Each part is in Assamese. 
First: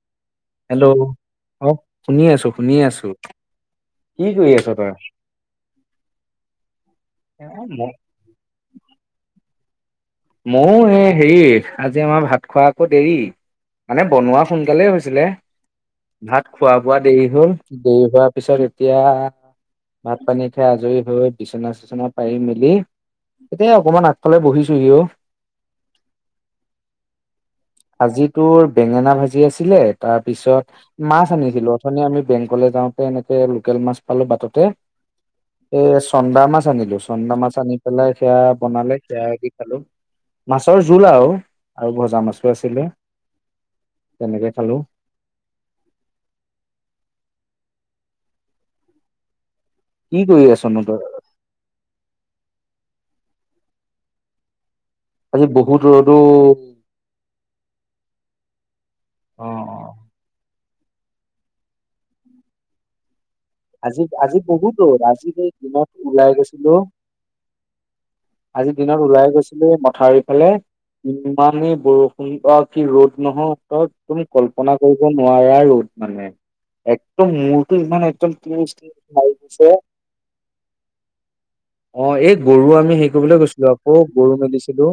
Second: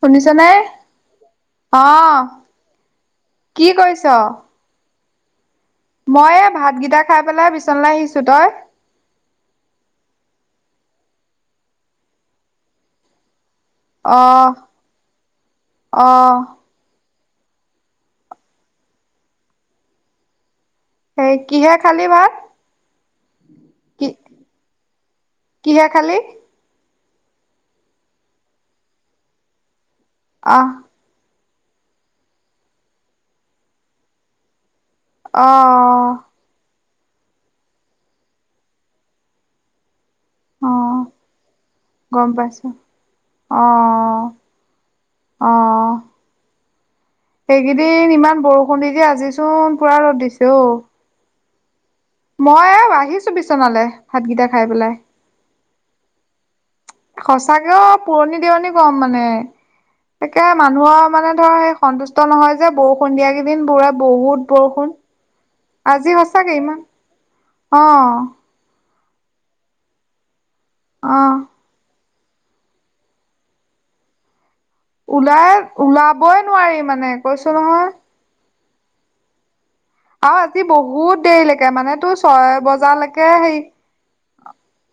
শুনিছা নে? হেল্ল' অ', শুনি আছো শুনি আছো, কি কৰিছ? কি কৰি আছ তই? মই এই ভাতকেইটা খাই পেলাই বিচনালৈ আহিছো, তই? ময়ো এই হেৰি আজি আমাৰ ভাত খোৱা আকৌ দেৰি। মানে বনোৱা অ', সোনকালেই হৈছিলে অ', ভাত। খোৱা-বোৱা দেৰি হ'ল দেৰি হোৱাৰ পিছত এতিয়া ভাত-পানী খাই আজৰি সেই কিহে খালি বিচনা-চিচনা ভাত? পাৰি মেলি, এতিয়া কি অকমান আগফালে বহিছোহি অ'। কিহে খালী? আজি তোৰ বেঙেনা ভাজি আছিলে, আহ, তাৰপিছত মাছ আনিছিলো, অথনি আমি বেংকলে যাওঁতে এনেকে লোকেল মাছ পালো বাটতে। এ অ', চন্দা মাছ আনিলো, চন্দা মাছ আনি পেলাই সেয়া বনালে সেয়া দি খালো। মাছৰ অ', জোল আৰু আৰু ভজা গম মাছো পাইছো। আছিলে অ', তেনেকে খালো। অ'। এইকেইদিন ইমান বৰষুণ দি দি আজিচোন পুৰা কি ৰ'দ কৰি দিছে অ'। আছনো তই মই এ আহিছো বিচনালে ভাতকেইটা খাই পেলাই। আজি বহুত ৰ'দ অ'। সঁচাকেও পুৰণি দিয়নি গৰম মানে, অ', তাকে মানুহৰ মানে ধৰ সেই সন্তুষ্ট নহয় যে বৰষুণ দিয়া কেইদিন পুৰা আজি আজি বহুত বৰষুণ, ৰ'দ আজি এই দিনত আজি ওলাই সচাকে ইমান অ'। আজিৰ দিনত ওলাই গৈছিলো মথাউৰি ফালে, অ', ইমানেই বৰষু কি আ কি ৰ'দ নহয়। তুমি কল্পনা কৰিব ওলাই নোৱাৰাৰ ৰ'দ মানে, ওলাবই নোৱাৰি মানে একদম কৈছো মোৰটো নহয়। ইমান একদম বিষাইছে। আৰু আজি বহুত দেৰিলৈকে মানে তোৰ এই ছয় গৰু আমি হেৰি বজালৈকে কৰিবলৈ হেৰি। গৈছিলো অ', গৰু মেলিছিলো।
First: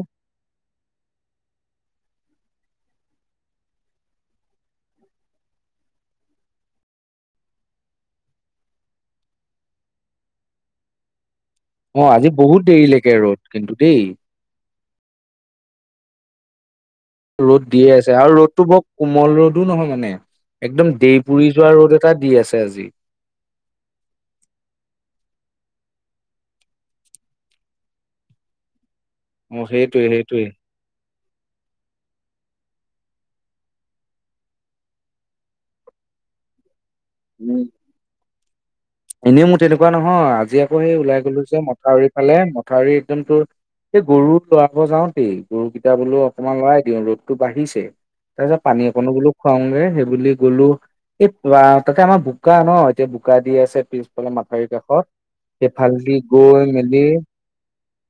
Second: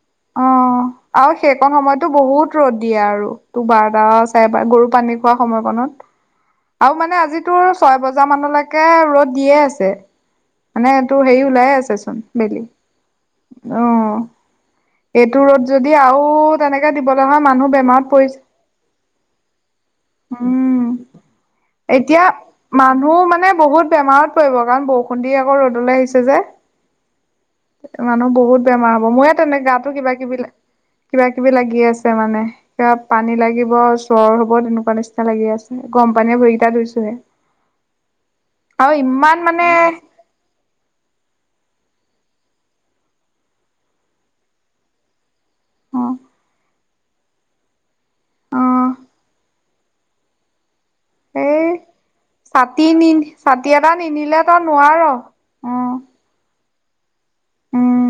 অ'। আৰু সেইকণ সময়তো বহুত ৰ'দ দিয়ে আৰু তোৰ বাৰটা চাৰেবাৰ গৰু পানী খোৱা সময়কনত। আৰু মানে আজি তোৰ ছয় বজা মানলৈকে ৰ'দ দিয়ে আছে। মানে তোৰ হেৰি ওলাইয়ে আছে। অ', আজি বহুত দেৰিলৈকে ৰ'দ কিন্তু দেই। অ'। এইটো ৰ'দ যদি আৰু তেনেকে দিবলৈ হয়। ৰ'দ মানুহ দিয়ে বেমাৰত আছে আৰু পৰিছে ৰ'দটো বৰ কোমল ৰ'দো নহয় মানে। উম একদম দেই পুৰি যোৱা ৰ'দ এটা এতিয়া দি আছে আজি। মানুহ মানে বহুত বেমাৰত পৰিব কাৰণ বৰষুণ দি আকৌ ৰ'দলৈ আহিছে যে। মানুহ বহুত বেমাৰ হ'ব মোৰে অ তেনে গাটো সেইটোৱে কিবা কিবি সেইটোৱে লে কিবা কিবি লাগি আছে মানে। কিবা পানী লাগিব জ্বৰ হ'ব তেনেকুৱা নিচিনা লাগি আছে গৰম পানীয়ে ভৰিকেইটা ধুইছোহে। উম। আৰু ইমান এনেই মোৰ মানে তেনেকুৱা নহয় আজি আকৌ সেই ওলাই গলো যে মথাউৰি ফালে মথাউৰি একদম তোৰ এই গৰু ল'ৰাব যাওঁতেই গৰুকেইটা অ বোলো অকমান লৰাই দিওঁ ৰ'দটো বাঢ়িছে। তাৰ পিছত অ পানী অকনো বোলো খুৱাওঁগে সেইবুলি গলো। এই বা তাতে আমাৰ বোকা ন ছাতি এতিয়া নি বোকা দি ছাতি আছে এটা পিছফালে নিনিলে তই মাথাউৰিৰ নোৱাৰ কাষত অ সেইফাল গৈ মেলি। উম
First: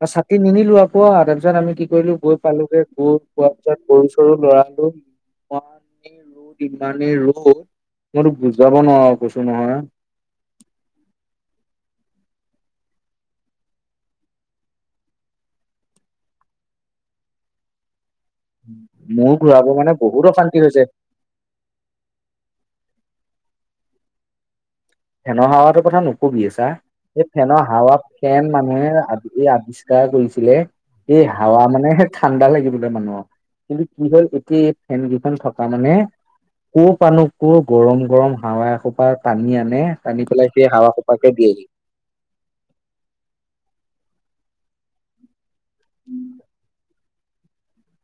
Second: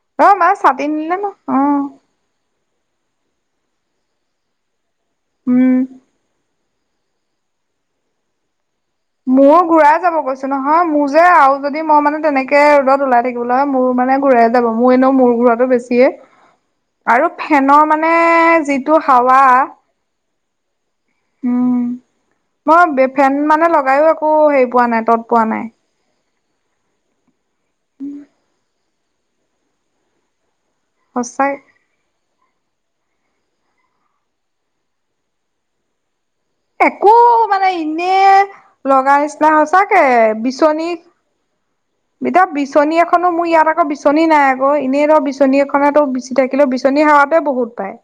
[unintelligible] অ ছাতি মা নিনিলোঁ আকৌ নিলে ন তাৰ পিছত আমি কি অ কৰিলো গৈ পালোগে গৈ পোৱা পিছত গৰু চৰো ল'ৰালো উম [unintelligible] ইমানেই ৰ'দ মই তোক বুজাব নোৱাৰো। কৈছো মোৰো নহয় ঘূৰাই যাব কৈছো কৈছো নহয় মোৰ যে আৰু যদি মই মানে তেনেকে ৰ'দ ওলাই থাকিবলৈ হয় মূৰ মানে ঘূৰায় যাব মোৰ এনেও মূৰ ঘুৰোৱাতো বেছি। দিয়ে আৰু ফেনৰ মানে যিটো মোৰ হাৱা ঘূৰাৱ মানে বহুত অশান্তি হৈছে। উম মই ফেন মানে লগাইও একো হেৰি পোৱা নাই। তত পোৱা ফেনৰ নাই হাৱাটোৰ কথা নকবি চা এই ফেনৰ হাৱা ফেন মানুহে আ এই আৱিষ্কাৰ কৰিছিলে এই সঁচাই হাৱা মানে ঠাণ্ডা লগিবলে মানুহৰ কিন্তু কি হ'ল এতিয়া এই ফেন কেইখন থকা মানে ক'ৰ একো পাৰানো ক'ৰ মানে গৰম এনে গৰম হাৱা এসোপা লগা নিচিনা টানি আনে। সঁচাকে টানি পেলাই সেই বিচনী হাৱা সোপাকে দিয়েহি। এতিয়া বিচনী এখনো মোৰ ইয়াত আকৌ বিচনী নাই আকৌ এনেই ধৰ বিচনী বিচনী এখনাতো বিচি থাকিলেও বিচনী হাৱা টোৱে বহুত পায়।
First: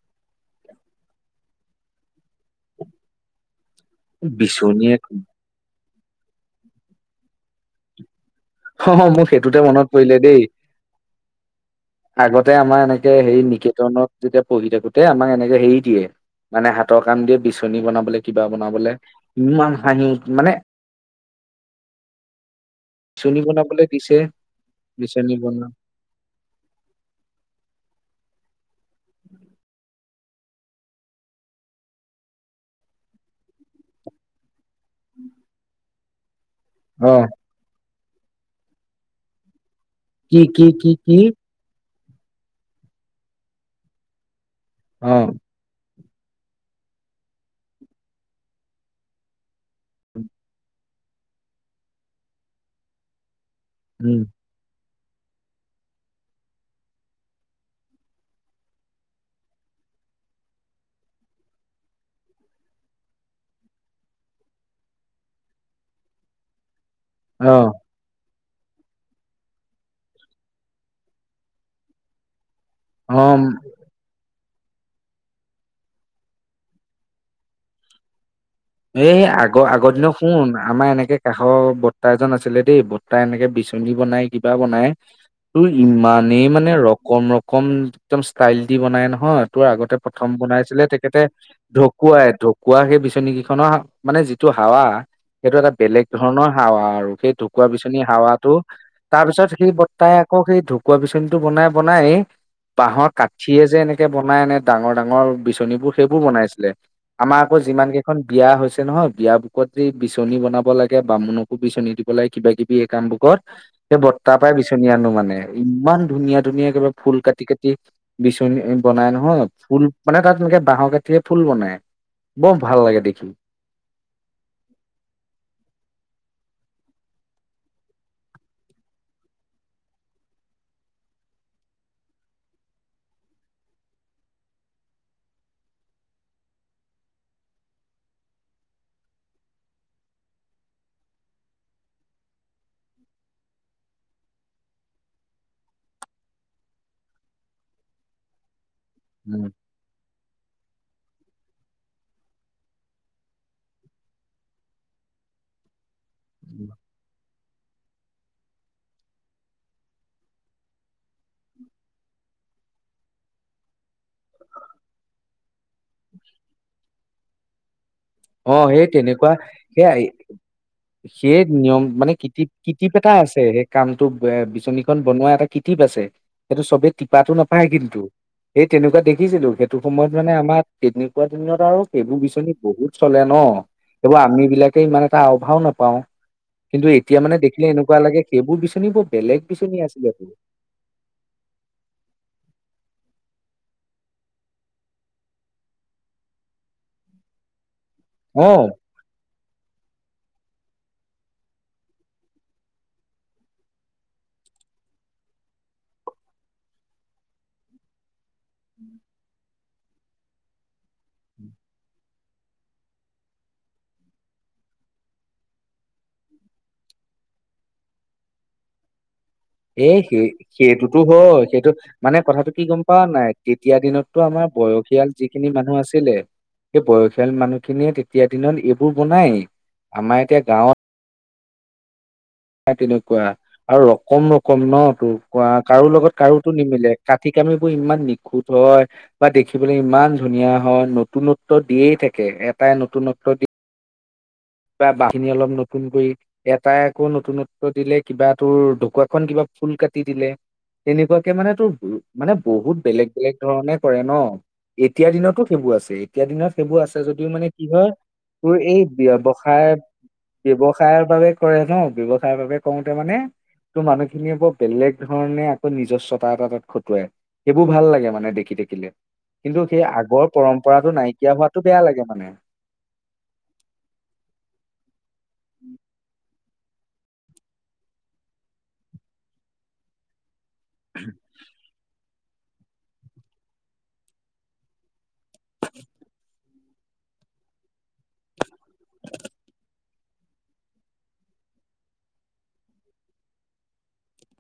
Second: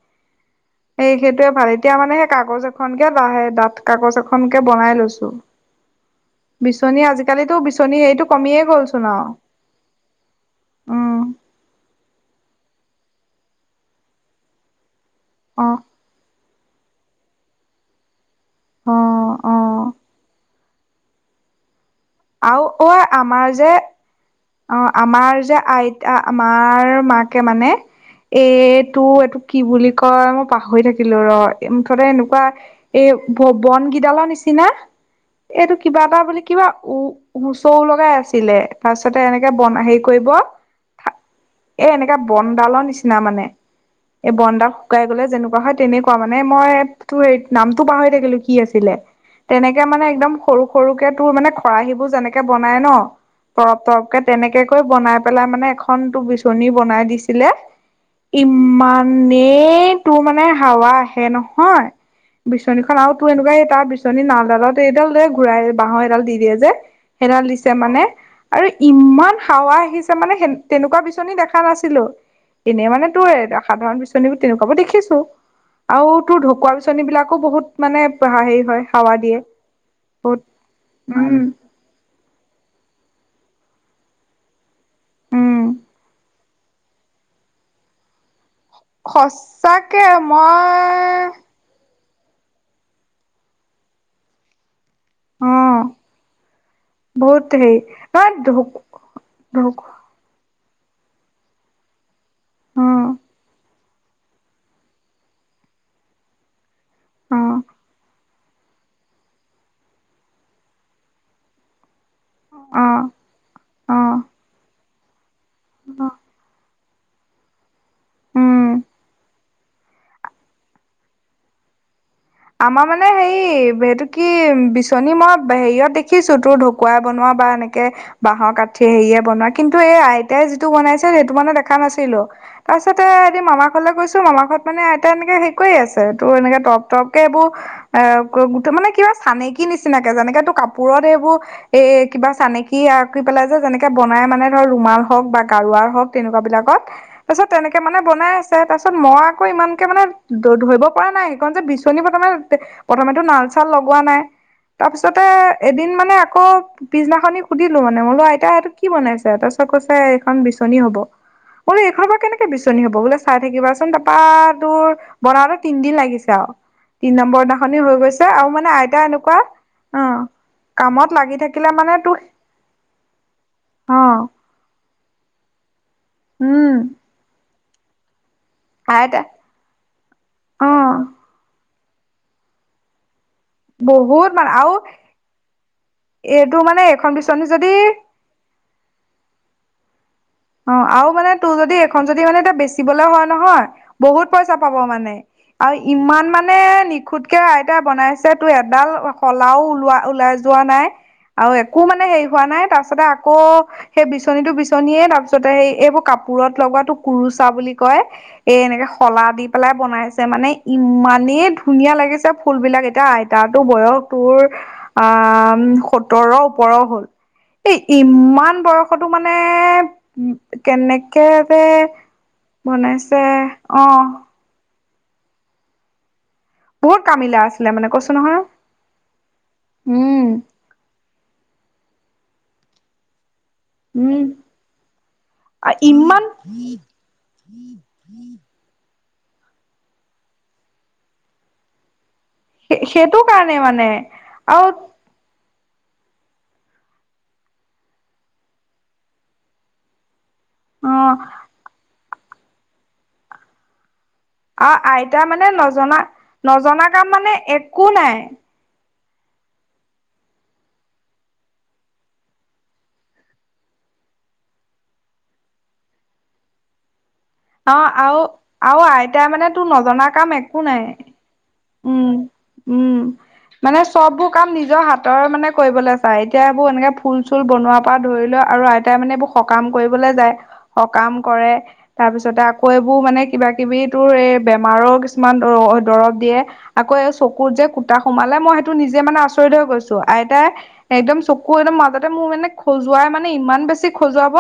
এই সেইটোয়ে ভাল এতিয়া মানে সেই কাগজ এখনকে লাহে ডাঠ কাগজ এখনকে বনাই বিচনীয়ে লৈছো বিচনী আজিকালিতো বিচনী হেৰিটো কমিয়ে হ গ'লচোন অ' আও মই সেই দুটা মনত পৰিলে দেই উম আগতে আমাৰ এনেকে হেৰি নিকেটনক যেতিয়া পঢ়ি থাকোতে আমাক এনেকে অ হেৰি দিয়ে মানে হাতৰ কাম দিয়ে বিচনী বনাব লাগিব। কিবা বনাবলে অ অ ইমান হাঁহি মানে আৰু অ' বিচনী আমাৰ যে বনাবলে দিছে অ- বিচনী আমাৰ যে বনা আইত এ আমাৰ মাকে মানে এ টো এইটো কি বুলি কয় মই পাহৰি থাকিলো ৰ মুঠতে এনেকুৱা এই ব- বন গিদালৰ নিচিনা এইটো কিবা এটা বুলি কিবা অ' মুচৌ লগাই আছিলে তাৰ পিছতে এনেকে বন হেৰি কৰিব। কি কি কি কি [unintelligible] এ এনেকা বনডালৰ নিচিনা মানে এই বনডাল শুকাই অ গলে যেনেকুৱা হয় তেনেকা। মানে মই তোৰ নামতটো পাহৰি থাকিলো কি আছিলে তেনেকে মানে একদম সৰু। সৰুকে তোৰ মানে খৰাহী বোৰ যেনেকে বনাই ন তৰব তৰপকে উম তেনেকে। তোৰ বনাই পেলাই মানে এখন তটো বিচনী বনাই দিছিলে। ইমানেই তোৰ মানে হাৱা আহে নহয়। বিচনীখনন আৰু তোৰ এনেকুৱা তাৰ বিচনী নালডালত এইডাল লে ঘূৰাই বাঁাহৰ এডাল দি বিচনীখনন আৰু তোৰ এনেকুৱা তাৰ অ বিচনী নালডালত এইডাল লে ঘূৰাই বাঁহৰ এডাল দি দিয়ে যে সেই ডাল দিছে মানে। আৰু ইমান হাৱা আহিছে মানে সে তেনেকুৱা বিচনী দেখা নাছিলো। এনেই মানে অ তোৰ সাধাৰণ বিচনী নী তেনেকুৱাবো দেখিছো আৰু তোৰ ঢকুৱা বিচনী বিলাকো বহুত মানে হেৰি হয়। হাৱা এই দিয়ে। আগৰ আগৰ দিনত বহুত শুন আমাৰ এনেকে উম কাষৰ বৰ্তা বৰ্তা এজন আছিলে দেই বৰ্তাই এনেকে বিচনী বনাই কিবা বনাই। উম। তোৰ ইমানেই মানে ৰকম ৰকম একদম ষ্টাইল দি বনাই নহয় তোৰ আগতে সঁচাকে প্ৰথম বনাইছিলে তেখেতে মই ঢকুৱাই। ঢকুৱা সেই বিচনীকেইখনৰ মানে যিটো হাৱা অ সেইটো এটা বেলেগ ধৰণৰ হাৱা আৰু সেই বহুত ঢুকুৱা হেৰি বিচনীৰ নহয় ঢ হাৱাটো। তাৰ পিছত সেই ঢকুৱা বৰ্তাই আকৌ সেই ঢকুৱা বিচনীটো বনাই বনাই আমাৰ বাঁাহৰ কাঠিয় যে এনেকে [inaudible] তাৰ পিছত সেই তাৰপিছত সেই বৰ্তাই আকৌ সেই ঢকুৱা বিচনীটো বনাই বনাইয়ে বাঁহৰ কাঠিয় যে এনেকে বনাই ইনে ডাঙৰ ডাঙৰ বিচনীবোৰ সেইবোৰ বনাইছিলে। আমাৰ আকৌ যিমান কে ইখন বিয়া হৈছে নহয় বিয় বোকত যে এই বিচনী বনাব লাগে, বামুণকো বিচনী দিব লাগে কিবা কিবি এই কামবোকত সেই বৰ্তাৰ পাইয়ে বিচনী আনো মানে ইমান ধুনীয়া ধুনীয়া কিবা ফুল কাটি কাটি বিচনী বনাই নহয় ফুল। মানে তাত এনেকে বাঁহৰ কাঠিয়ে ফুল বনায়। আমাৰ মানে হেৰি এইটো কি বিচনী মই হেৰিয়ত দেখিছো তোৰ ঢকুৱাই বনোৱা বা এনেকে বাঁহৰ কাঠিয়ে হেৰিয়ে বনোৱা কিন্তু এই আইতাই যিটো বনাইছিল সেইটো মানে দেখা নাছিলো। তাৰপিছতে এদিন মামা ঘৰলে গৈছো মামা ঘৰত মানে আইতাই এনেকে হেৰি কৰি আছে তোৰ এনেকে টৰপ টৰপ কে এইবোৰ এ মানে কিবা চানেকি নিচিনাকে যেনেকে তোৰ কাপোৰত এইবোৰ এ কিবা চানেকি আঁকি পেলাই যে যেনেকে বনাই মানে ধৰ ৰুমাল হওঁক বা গাৰুৱাৰ হওঁক তেনেকুৱা বিলাকত তাৰপিছত তেনেকে মানে বনাই আছে তাৰপিছত মই আকৌ উম, ইমানকে মানে ধৰিব পৰা নাই সেইখন যে বিচ নী বনাব। প্ৰথমেটো নাল-চাল লগোৱা নাই তাৰপিছতে এদিন মানে আকৌ পিছদিনাখনি সুধিলো মানে মই বোলো আইতা এইটো কি বনাইছে? তাৰপিছত কৈছে এইখন বিচনী হ'ব। মই বোলো এইখনৰ পৰা কেনেকে বিচনী হ'ব? বোলে চাই থাকিবাচোন তাৰপা তোৰ বনাওঁতে তিনদিন লাগিছে আও। তিন নম্বৰ দিনাখনি হৈ গৈছে আৰু অ মানে সেই আইতা তেনেকুৱা এনেকুৱা সে আই অ কামত লাগি সেই থাকিলে নিয়ম মানে তোৰ কিটিপ কিটিপ এটা আছে সেই অ কামটো বে বিচনী খন বনোৱা এটা কিটিপ আছে সেইটো উম চবে টিপাটো নাপায় কিন্তু। সেই তেনেকুৱা আইতা দেখিছিলো সেইটো সময়ত মানে আমাৰ অ তেনেকুৱা দিনত আৰু সেইবোৰ বিচনী বহুত চলে ন সেইবোৰ বহুত আমি মানে বিলাকে আৰু ইমান এটা আও-ভাও নেপাওঁ। এইটো মানে কিন্তু এখন এতিয়া মানে বিচনী দেখিলে যদি এনেকুৱা লাগে সেইবোৰ বিচনী বৰ বেলেগ বিচনী আছিলে বোলো। অ, আৰু মানে তোৰ যদি এইখন যদি মানে এতিয়া বেচিবলৈ হয় নহয় বহুত পইচা পাব মানে। আৰু ইমান মানে নিখুতকে আইতাই বনাইছে তোৰ অ' এডাল শলাও ওলোৱা ওলাই যোৱা নাই আৰু একো মানে হেৰি হোৱা নাই। তাৰপিছতে আকৌ সেই বিচনীটো বিচনীয়ে তাৰপিছ পিছতে হেৰি এইবোৰ কাপোৰত লগোৱা তোৰ কুৰুচা বুলি কয় এ এনেকে শলা দি পেলাই বনাইছে মানে ইমানেই ধুনীয়া লাগিছে ফুলবিলাক। এতিয়া আইতা টো বয়স তোৰ আ সত্তৰৰ ওপৰৰ হ'ল। এই ইমান বয়সটো মানে এ সেই উম সেইটোটো কেনেকে হয় যে সেইটো মানে কথাটো কি গম পোৱা বনাইছে নাই তেতিয়া অ দিনত তোৰ আমাৰ বয়সীয়াল যিখিনি মানুহ আছিলে সেই বহুত বয়সীয়াল কামিলা আছিলে মানে মানুহখিনিয়ে কৈছো তেতিয়া নহয় দিনত এইবোৰ বনায়ে। আমাৰ উম এতিয়া গাঁৱত তেনেকুৱা আৰু উম ৰকম ৰকম ন তোৰ কাৰো লগত ইমান কাৰোটো নিমিলে কাঠি কামিবোৰ ইমান নিখুঁত। [unintelligible] বা দেখিবলৈ ইমান ধুনীয়া হয় নতুনত্ব দিয়েই থাকে। এ সেইটো কাৰণেই মানে আৰু বা বাহিনি অলপ নতুন কৰি এটাই আকৌ নতুনত্ব দিলে কিবা তোৰ ঢকুৱাখন কিবা ফুল কাটি দিলে। অ তেনেকুৱাকে মানে তোৰ মানে বহুত বেলেগ বেলেগ ধৰণে কৰে ন। আৰু এতিয় আইতা দিনতো মানে সেইবোৰ আছে নজনা এতিয়া দিনত সেইবোৰ নজনা আছে কাম যদিও মানে কি একো হয় নাই তোৰ এই ব্যৱ- ব্যৱসায় ব্যৱসায়ৰ বাবে কৰে ন ব্যৱসায়ৰ বাবে কৰোতে মানে- তো মানুহখিনিয়ে ব বেলেগ ধৰণে আকৌ নিজস্বতা এটা তাত খটুৱাই। সেইবোৰ অ ভাল লাগে আৰু মানে দেখি আৰু থাকিলে আইতাই মানে তোৰ কিন্তু সেই নজনা কাম আগৰ একো পৰম্পৰাতটো নাইকিয়া- বিয়া হোৱাটো বেয়া লাগে মানে। উমঁ মানে চববোৰ কাম নিজৰ হাতৰ মানে কৰিবলৈ যাই- এতিয়া এইবোৰ এনেকে ফুল চুল বনোৱাৰ পৰা ধৰি লোৱা আৰু আইতাই মানে এইবোৰ সকাম কৰিবলৈ যায়। সকাম কৰে তাৰপিছতে আকৌ এইবোৰ মানে কিবা কিবি তোৰ এই বেমাৰৰ- কিছুমান দৰৱ অ দৰৱ দিয়ে। আকৌ চকুত যে কুটা সোমালে মই হেইটো নিজে মানে আচৰিত হৈ গৈছোঁ আইতাই- একদম চকু একদম মাজতে মোৰ মানে খজুৱাই মানে ইমান বেছি খজুৱাব।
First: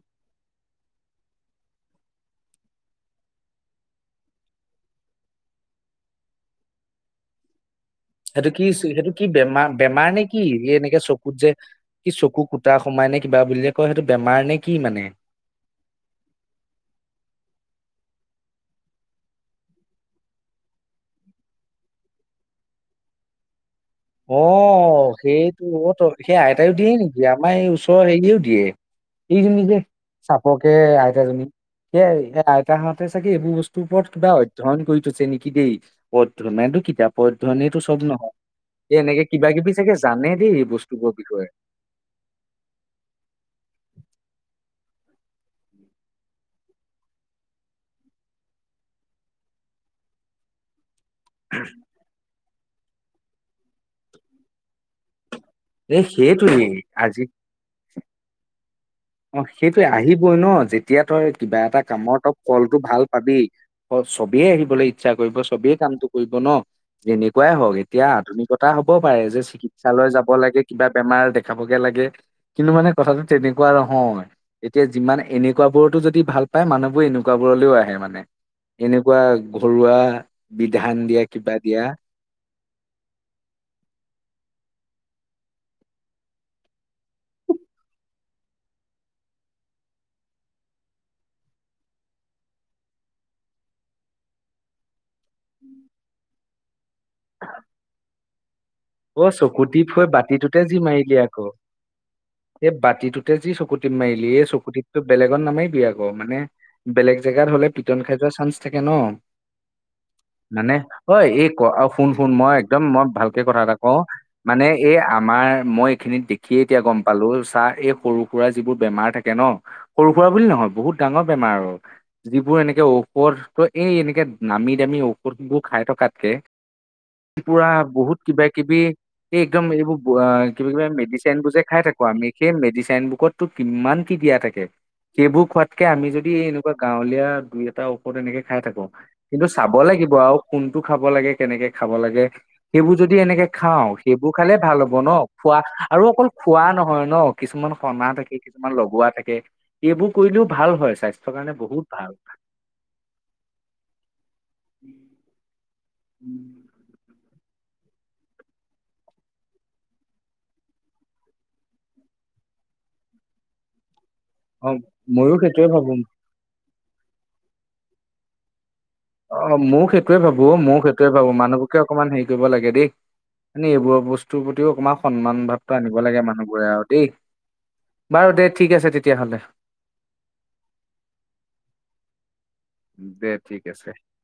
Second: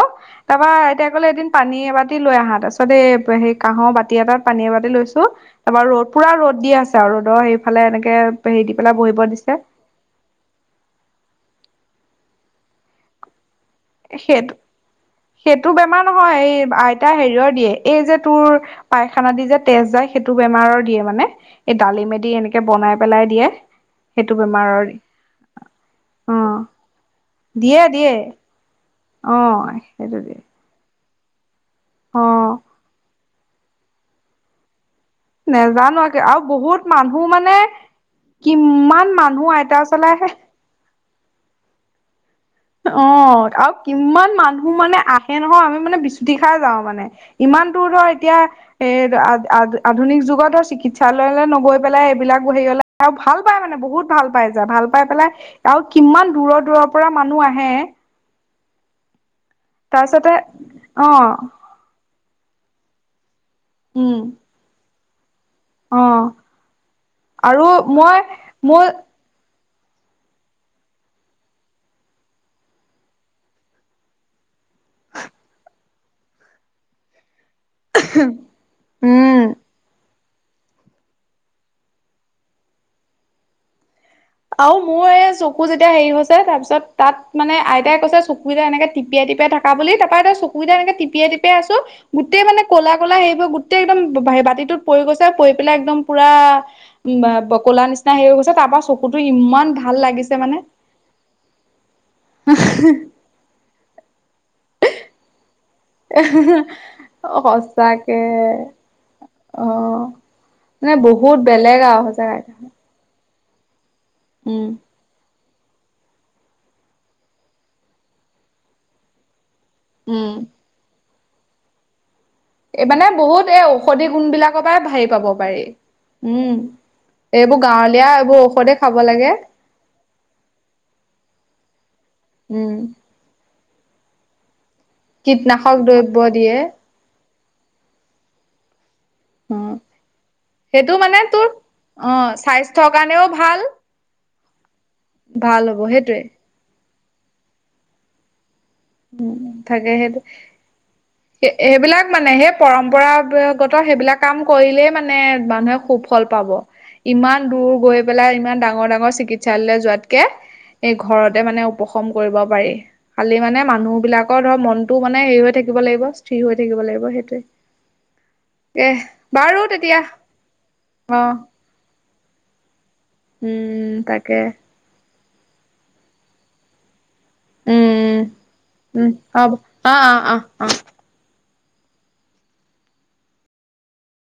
তাৰপা আইতাই ক'লে এদিন পানী এবাতি লৈ আহা তাৰ পিছত এ সে কাঁহৰ বাতি এটাত পানী এবাতি লৈছোঁ। তাৰপা ৰ'দ পুৰা দি আছে আৰু ৰ'দৰ সফালে এনেকে সেইটো কি হেৰি দি পেলাই সেইটো কি বহিব দিছে। বেমাৰ বেমাৰ নে কি এই এনেকে চকুত যে কি চকু কুটা সোমাই নে কিবা বুলিযে- অঁ সেইটো বেমাৰ নে কি মানে? সেইটো বেমাৰ নহয় এই আইতা হেৰিয়ৰ দিয়ে এই যে তোৰ- পায়খানা দি যে তেজ যায় সেইটো বেমাৰৰ দিয়ে মানে। এই দালিমে দি এনেকে বনাই পেলাই দিয়ে। সেইটো বেমাৰৰ অঊ সেইটো অঁ ত অ সেই আইতাইও দিয়ে নেকি আমাৰ এই ওচৰৰ হেৰিয়েও দিয়ে। অ এইজনীজে সেইটো দিয়ে চাপকে আইতাজনী সেই অ আইতা হ'তে- তাকে এইবোৰ বস্তুৰ ওপৰত কিবা হয়ঁ। ধন কৰি থৈছে নেকি এই নেজানো পদ আৰু ধনটো বহুত মানুহ কিতাপৰ মানে ধৰণেই টো চব নহয়। এ কিমান এনেকে মানুহ কিবা কিবি আইতা চাগে ওচৰলে আহে জানে দেই এই বস্তুবোৰৰ বিষয়ে। অঁ আৰু কিমান মানুহ মানে আহে নহয় আমি মানে বিচুতি খাই যাও মানে। ইমান দূৰ ধৰ এতিয়া এ আধুনিক যুগত ধৰ চিকিৎসা- চাৰলৈ নগৈ পেলাই এইবিলাক হেৰি হললে আৰু ভাল পাই মানে বহুত ভাল পাই যায় ভাল পাই পেলাই- আৰু এই কিমান দূৰৰ সেইটোৱেই দূৰৰ পৰা আজি মানুহ আহে। অঁ সেইটোয়ে আহিবই তাৰপিছতে ন যেতিয়া তই অ' কিবা এটা কামত তই ফলটো ভাল পাবি। অঁ উম চবেই আহিবলৈ ইচ্ছা কৰিব চবেই- কামটো অ' কৰিব ন যেনেকুৱাই আৰু হওঁক এতিয়া মই আধুনিকতা মোৰ হ'ব পাৰে যে চিকি- তালৈ যাব লাগে কিবা বেমাৰ দেখাবগে লাগে কিন্তু মানে কথাটো তেনেকুৱা ৰহ। অঁ এতিয়া যিমান এনেকুৱা বোৰতো যদি ভাল পায় মানুহবোৰ এনেকুৱা বোৰলৈও আহে। এ মানে এনেকুৱা উম ঘৰুৱা বিধান দিয়া কিবা দিয়া। আৰু মোৰ এই চকু যেতিয়া হেৰি হৈছে তাৰ পিছ তাত মানে আইতাই কৈছে চকুকিটা এনেকে টিপিয়াই টিপিয়াই থাক। তাৰ বুলি তা পা এ চকুকিটা এনেকে টিপিয়াই টিপিয়াই আছোঁ। গোটেই মানে ক'লা ক'লা সেইবোৰ গোটেই একদম বাতিটোত পৰি গৈছে পৰি পেলাই একদম পুৰা- উমঁ বা ক'লা নিচিনা হেই হৈ গৈছে তাৰ পা চকু - অঁ চকু টিপ হৈ বাতিটোতে যি মাৰিলে আকৌ সেই বাতিটোত। যি চকুটিপ মাৰিলি এই চকুটিপটো বেলেগত নামাৰিবি আক। অঁ মানে বেলেগ জেগাত হ'লে পিটন খাই সঁচাকে যোৱা চান্স থাকে ন। অ মানে ঐ বহুত এই ক বেলেগ আৰু কোন, কোন সঁচাকে মই একদম মই ভাল- কে, কথা এটা কওঁ মানে উম এই আমাৰ মই এইখিনিত দেখি- খিয়ে, এতিয়া গম পালোঁ চা এই সৰু সুৰা যিবোৰ বেমাৰ থাকে ন, সৰু সুৰা উম বুলি নহয় বহুত- ডাঙৰ বেমাৰ আৰু- যিবোৰ এনেকে এই মানে বহুত ঔষধতো এই ঔষধি এনেকে গুণ বিলাকৰ নামী পৰাই দামী হেৰি পাব পাৰি ঔষধবোৰ খাই থকাতকে উম এইবোৰ পুৰা গাঁৱলীয়া বহুত এইবোৰ কিবা ঔষধে কিবি, খাব লাগে এই একদম এইবোৰ আ কিবা কিবি মেডিচেন বোৰ যে খাই থাকোঁ আমি সেই উম মেডিচিন বহুত তো কিমান কি দিয়া থাকে, সেইবোৰ কীটনাশক খোৱাতকে আমি দ্ৰব্য যদি এই দিয়ে এনেকুৱা গাঁৱলীয়া দুই এটা ঔষধ এনেকে খাই থাকো কিন্তু অ চাব লাগিব আও কোনটো সেইটো খাব মানে লাগে তোৰ কেনেকে খাব অ লাগে, স্বাস্থ্যৰ সেইবোৰ যদি কাৰণেও এনেকে ভাল খাঁও, সেইবোৰ খালে ভাল হ'ব ন খোৱা ভাল হ'ব আৰু সেইটোৱে অকল খোৱা নহয় ন কিছুমান সনা থাকে কিছুমান ল লগোৱা, উ থাকে থাকে এইবোৰ সেইটো কৰিলেও ভাল হয়, স্বাস্থ্যৰ কাৰণে বহুত সেইবিলাক ভাল মানে সেই পৰম্পৰাগত সেইবিলাক কাম কৰিলেই মানে মানুহে সুফল পাব ইমান দূৰ গৈ পেলাই ইমান ডাঙৰ, ডাঙৰ চিকিৎসালয়লৈ যোৱাতকে এই ঘৰতে মানে উপশম কৰিব পাৰি খালী মানে মানুহবিলাক আকৌ ধৰ অ মনটো মানে ময়ো হেৰি হৈ সেইটোৱে থাকিব ভাবো লাগিব স্থিৰ হৈ থাকিব লাগিব সেইটোৱে এহ অ' ময়ো সেইটোয়ে ভাবোঁ, ময়ো সেইটোয়ে ভাবোঁ মানুহবোৰকে অকমান হেৰি কৰিব লাগে দেই মানে উম এইবোৰৰ তাকে বস্তুৰ প্ৰতিও অকমান সন্মান ভাৱটো আনিব লাগে মানুহবোৰে আৰু দেই উম বাৰু দে ঠিক আছে উম তেতিয়াহ'লে হ'ব অ অ অ অ দে ঠিক আছে